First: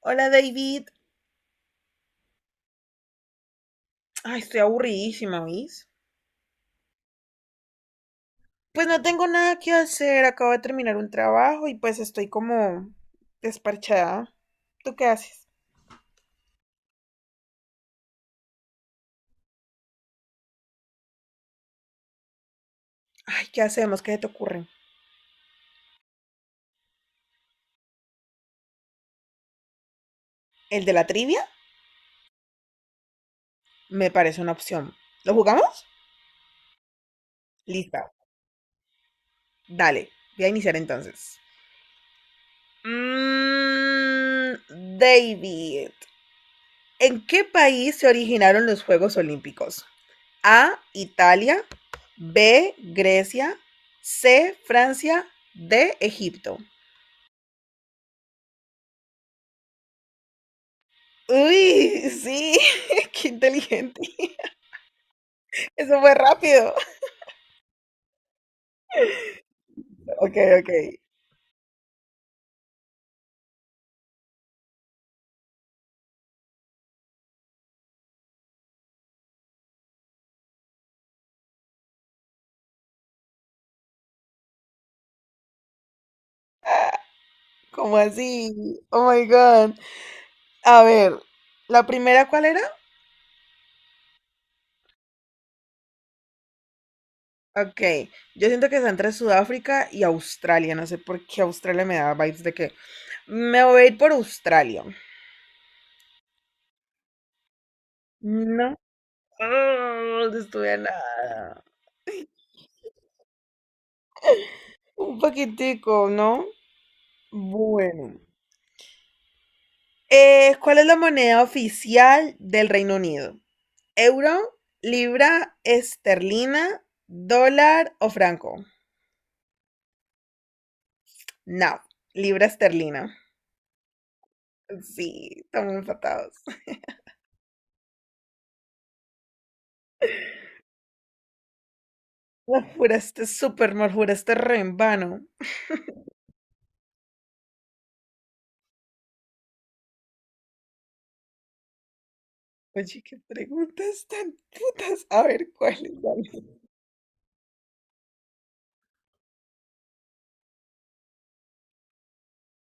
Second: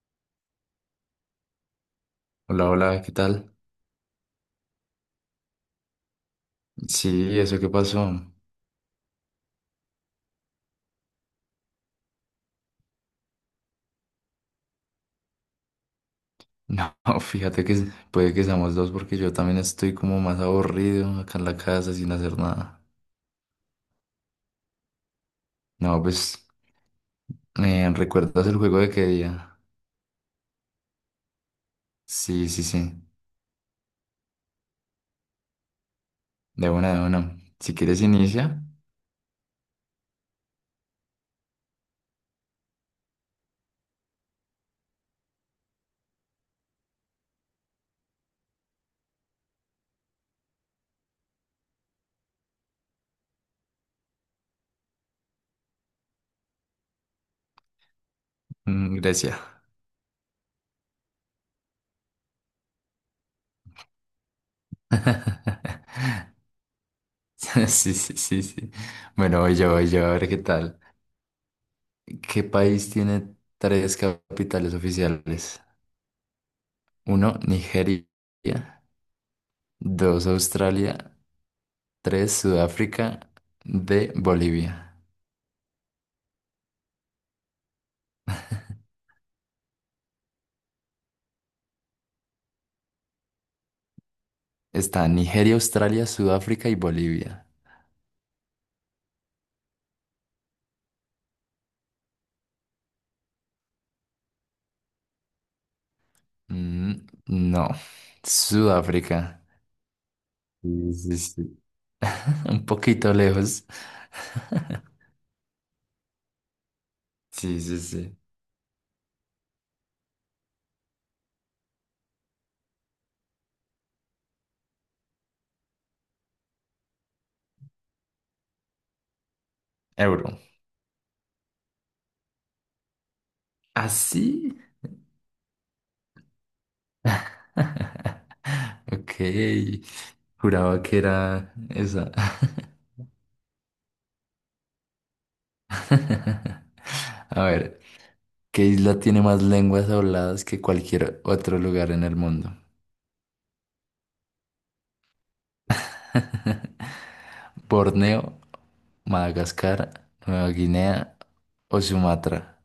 Hola David. Hola, hola, ¿qué tal? Ay, estoy aburridísima, ¿oís? Sí, ¿eso qué pasó? Pues no tengo nada que hacer, acabo de terminar un trabajo y pues estoy como desparchada. ¿Tú qué haces? No, fíjate que puede que seamos dos porque yo también estoy como más aburrido acá en la casa sin hacer nada. Ay, ¿qué hacemos? ¿Qué se te ocurre? No, pues, ¿recuerdas el juego de qué día? ¿El de la trivia? Sí, sí, sí, Me parece una opción. ¿Lo jugamos? de una, de una. Si quieres Lista. inicia. Dale. Voy a iniciar entonces. David, ¿en qué país se originaron los Juegos Olímpicos? A, Italia, B, Grecia, C, Francia, D, Egipto. Mm, gracias. Uy, sí, qué inteligente. Eso fue rápido. Sí, sí, sí, sí. Bueno, voy yo, a ver Ok, qué ok. tal. ¿Qué país tiene tres capitales oficiales? Uno, Nigeria. Dos, Australia. Tres, Sudáfrica, de Bolivia. ¿Cómo así? Oh my God. A ver, ¿la primera cuál era? Está Nigeria, Australia, Sudáfrica y Bolivia. Ok, yo siento que está entre Sudáfrica y Australia. No sé por qué Australia me da vibes de que me voy a ir por Australia. Mm, no, No. Sudáfrica. Ah, no estudia Sí, sí, nada. sí. Un poquito lejos. Un paquetico, ¿no? Sí, sí, Bueno. sí. ¿Cuál es la moneda oficial del Reino Unido? ¿Euro, libra esterlina, dólar o franco? Euro. No, libra esterlina. ¿Así? Sí, estamos empatados. Ok. Juraba que era esa. La juraste súper mal, juraste re en vano. A ver, ¿qué isla tiene más lenguas habladas que cualquier otro lugar en el mundo? Oye, qué preguntas tan putas. A ver, ¿cuál es la ¿Borneo, Madagascar, Nueva Guinea o Sumatra?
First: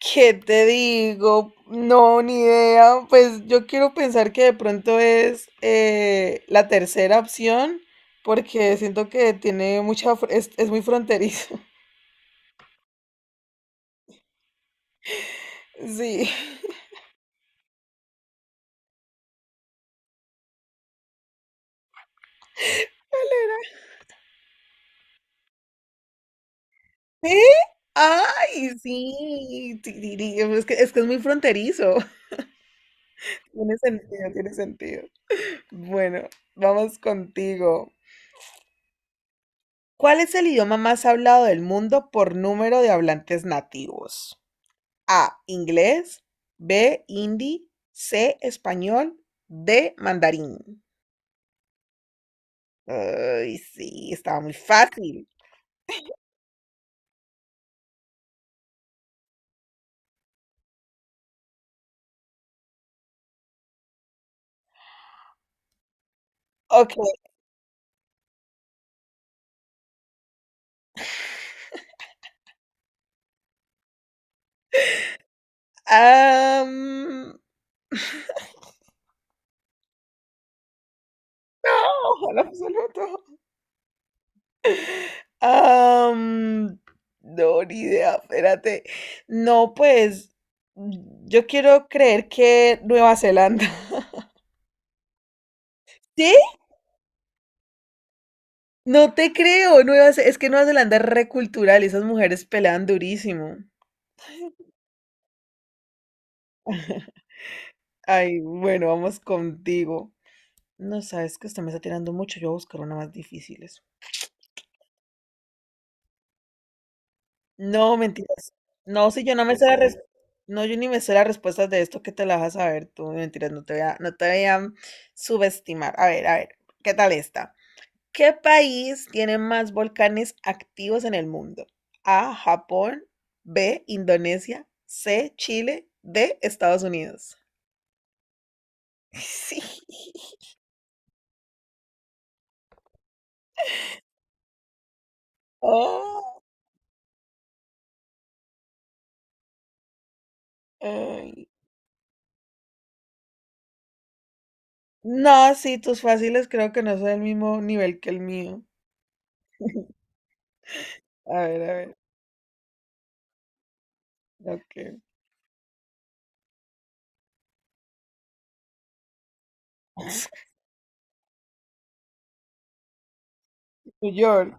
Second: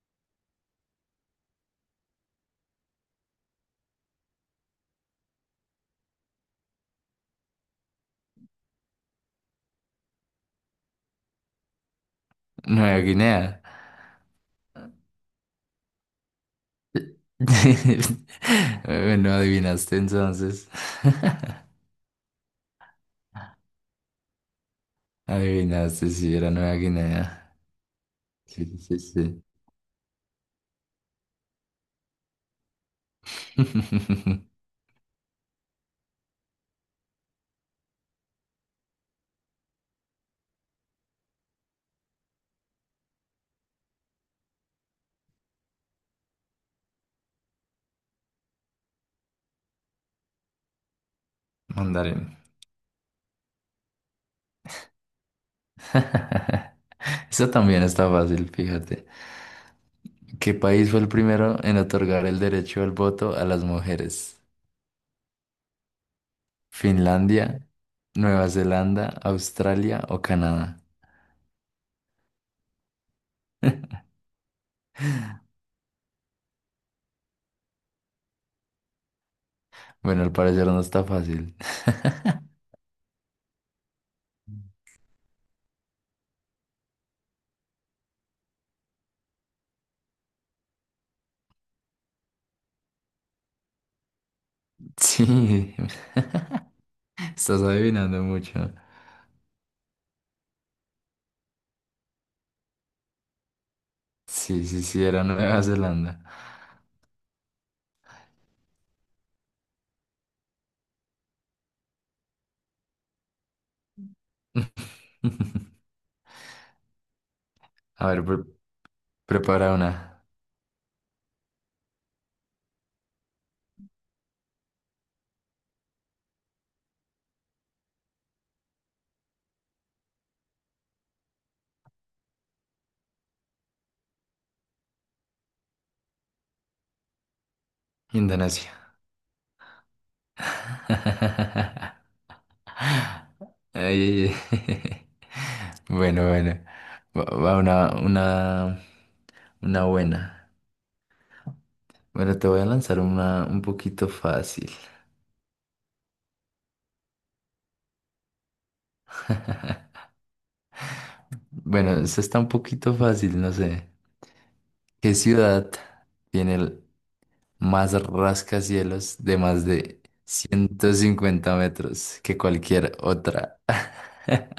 ¿qué te digo? No, ni idea. Pues yo quiero pensar que de pronto es la tercera opción, porque siento que tiene mucha, es muy fronterizo. Nueva Guinea. Sí. Bueno, adivinaste entonces. Adivinaste, si era Nueva ¿Eh? Guinea. Sí, ¡Ay, sí, sí. sí! Es que es muy fronterizo. Tiene sentido, tiene sentido. Bueno, vamos contigo. ¿Cuál es el idioma más hablado del mundo por número de hablantes nativos? A, inglés, B, hindi, C, español, D, mandarín. Mandarín. Ay, sí, estaba muy fácil. Eso también está fácil, fíjate. ¿Qué país fue el primero en otorgar el derecho al voto a las mujeres? Ok, ¿Finlandia, Nueva Zelanda, Australia o Canadá? am, Bueno, al parecer no está fácil. oh, ojalá absoluto. Am, no, ni idea, espérate. No, pues yo quiero creer que Nueva Zelanda. Sí, ¿Sí? estás adivinando mucho. No te creo, es que Nueva Zelanda es recultural y esas mujeres pelean durísimo. Sí, sí, sí, era Nueva Zelanda. Ay, bueno, vamos contigo. No, sabes que usted me está tirando mucho, yo voy a buscar una más difíciles. No, A ver, mentiras. No, si yo no me sé prepara la una. res- no, yo ni me sé las respuestas de esto que te las vas a saber tú, mentiras, no te voy a subestimar. A ver, ¿qué tal esta? ¿Qué país tiene más volcanes activos en el mundo? A, Japón, B, Indonesia, C, Chile, D, Estados Unidos. Indonesia. Sí. Ay, bueno, Oh, bueno. Va, va una buena. ay. Bueno, te voy a lanzar una un poquito fácil. No, sí, tus fáciles creo que no son del mismo nivel que el mío. A ver, a Bueno, ver. esta está un poquito fácil, no sé. Ok. ¿Qué ciudad tiene el más rascacielos de más de 150 metros que cualquier otra? New York.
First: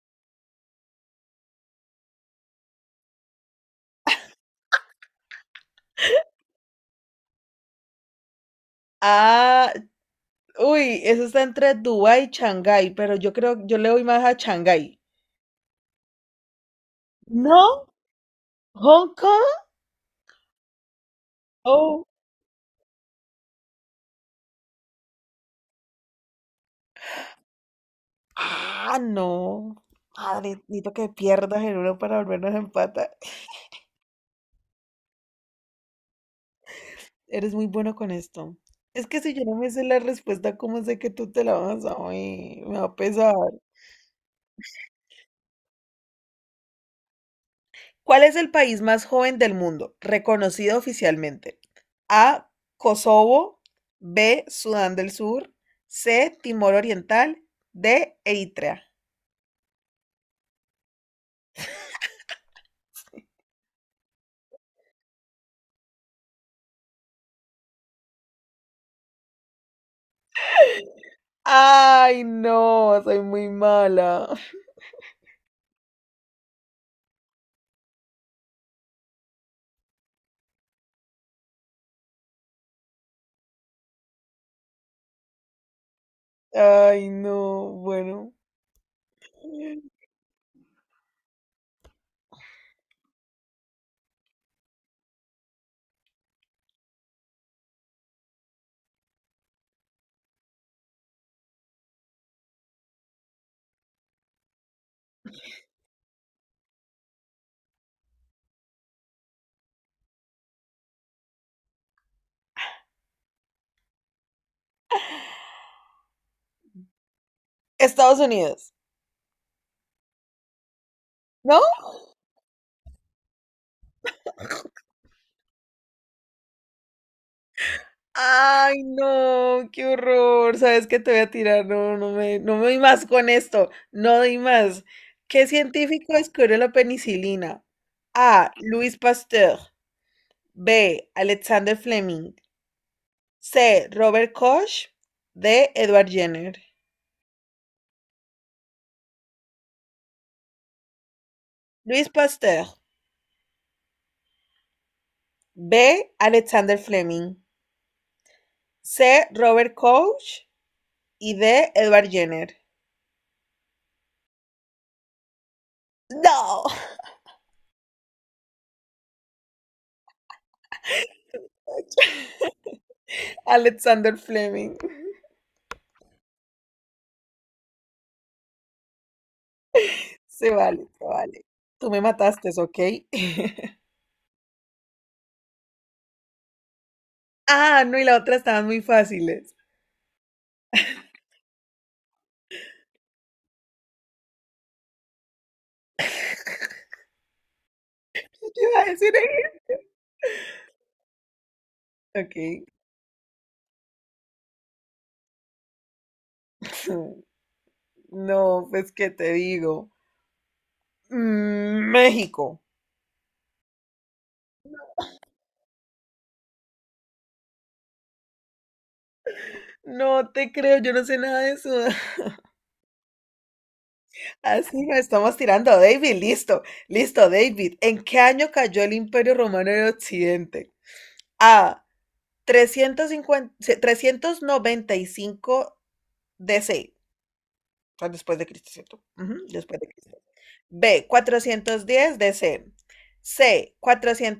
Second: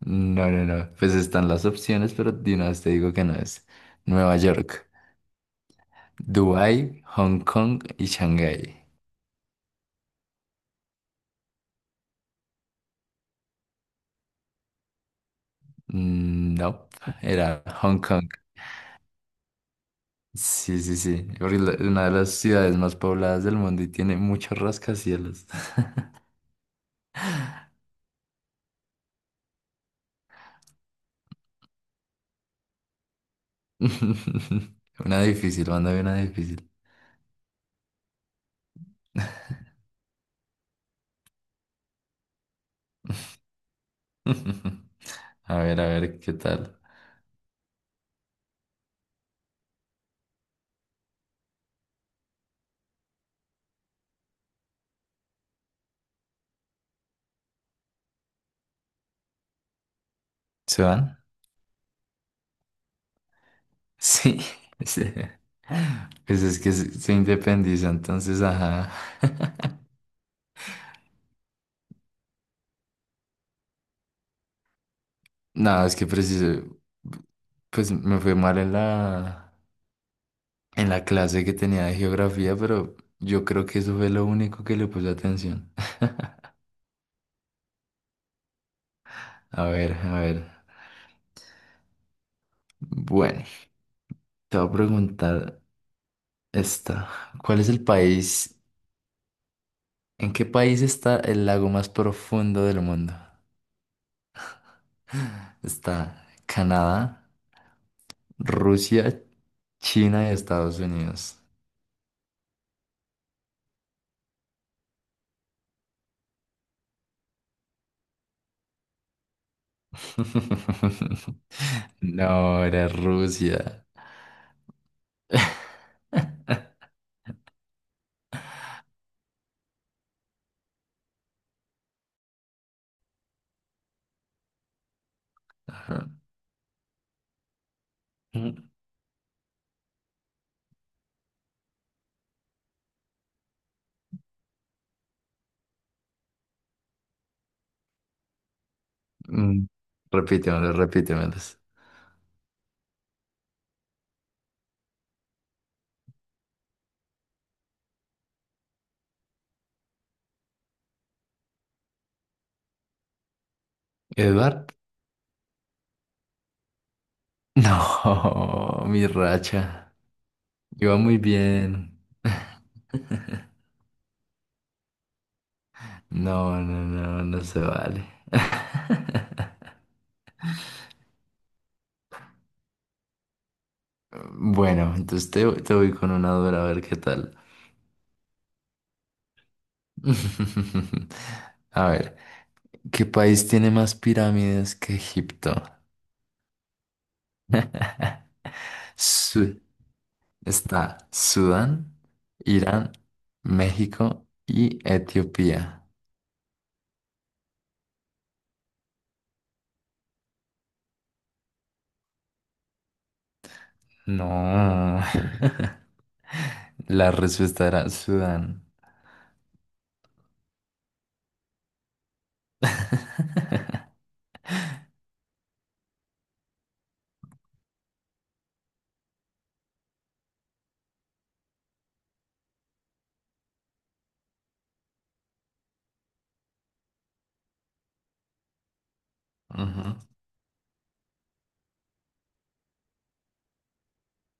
No, no, no. Pues están las opciones, pero de una vez te digo que no es. Nueva York, Dubái, Hong Kong y Shanghái. Ah, uy, eso está entre Dubái y Shanghái, pero yo creo, yo le voy más a Shanghái. Mm, no, era ¿No? Hong Kong. ¿Hong Kong? Sí, sí, sí. Porque una Oh. de las ciudades más pobladas del mundo y tiene muchos rascacielos. Ah, no. Madre, necesito que pierdas en uno para volvernos a empatar. Una difícil, mándame una difícil. Eres muy bueno con esto. Es que si yo no me sé la respuesta, ¿cómo sé que tú te la vas a oír? Me va a pesar. A ver, ¿qué tal? ¿Cuál es el país más joven del mundo, reconocido oficialmente? A. Kosovo. B. Sudán del Sur. C. Timor Oriental. D. Eritrea. ¿Se van? Sí. Sí. Pues es que se independiza, entonces, ajá. Ay, no, soy muy mala. Nada, es que preciso, pues me fue mal en en la clase que tenía de geografía, pero yo creo que eso fue lo único que le puse atención. Ay, no, bueno. A ver, a ver. Bueno, te voy a preguntar esta. ¿Cuál es el país? ¿En qué país está el lago más profundo del mundo? Está Canadá, Rusia, China y Estados Unidos. Estados Unidos. No, No, era Rusia. ay, no, qué horror. ¿Sabes qué te voy a tirar? No, no me doy más con esto. No doy más. ¿Qué Ajá. científico descubrió la penicilina? A. Mm, Louis Pasteur. B. Alexander Fleming. C. Robert Koch. D. Edward Jenner. mm, repítemelos, repítemelos. Louis Pasteur. B. Alexander Fleming. C. Robert Koch. Y D. Edward Jenner. ¿Edward? No. No, mi racha. Iba muy bien. Alexander Fleming. No, no, no, no se vale. Se vale, se vale. Tú me mataste, ¿ok? Bueno, entonces te voy con una dura, a ver qué tal. Ah, no, y la otra estaban muy fáciles. A ver, ¿qué país tiene más pirámides que Egipto? ¿Qué te iba a decir? Su- está Sudán, ¿Ahí? Ok. Irán, México y Etiopía. No, pues, ¿qué te digo? México. No. La respuesta era Sudán. No te creo, yo no sé nada de eso. Así nos estamos tirando, David. Listo, listo, David. ¿En qué año cayó el Imperio Romano en Occidente? A. 350, 395 DC. O sea, después de Cristo, ¿cierto? Ujú, después de Ujú. Cristo. B, 410 DC. C,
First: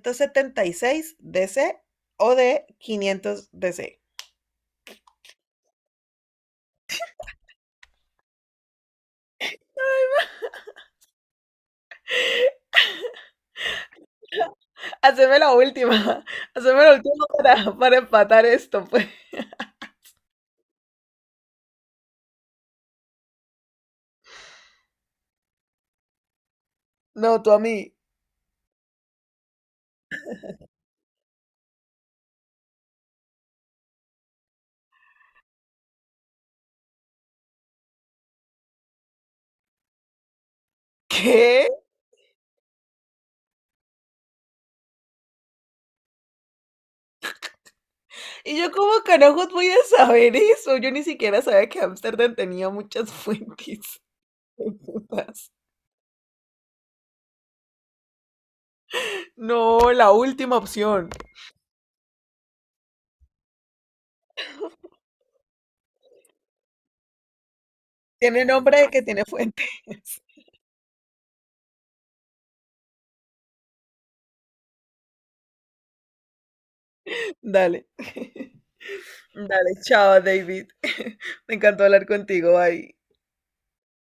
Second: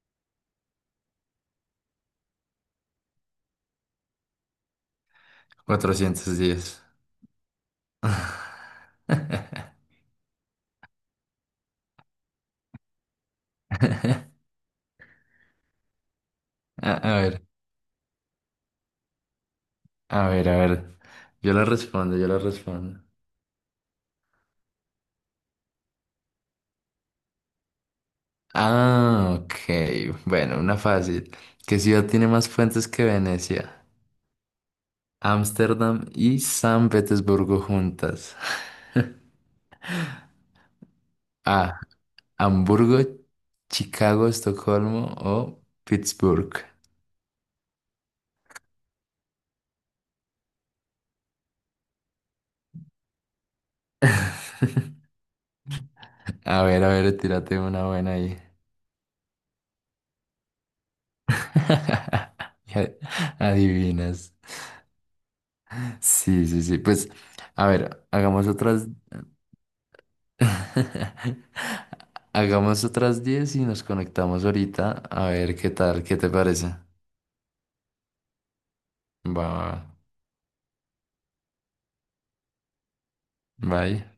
476 DC o D, 500 DC. 410. A Haceme la última. Haceme la a última ver, para empatar esto, pues. a ver, a ver. Yo la respondo, yo la respondo. No, tú a mí. Ah, ok. Bueno, una fácil. ¿Qué ciudad tiene más fuentes que Venecia? Ámsterdam y San Petersburgo juntas. ¿Qué? A. Hamburgo, Chicago, Estocolmo o Pittsburgh. Y yo como carajos voy a saber eso. Yo ni siquiera sabía que Ámsterdam tenía muchas fuentes. Putas. A ver, tírate una buena ahí. No, la última opción. Y adivinas. Sí, sí, sí. Pues, a ver, Tiene hagamos nombre otras. de que tiene fuentes. Hagamos otras 10 y nos conectamos ahorita. A ver qué tal, qué te parece. Dale. Va, va, Dale, chao, David. Me encantó hablar contigo. Bye. va. Bye.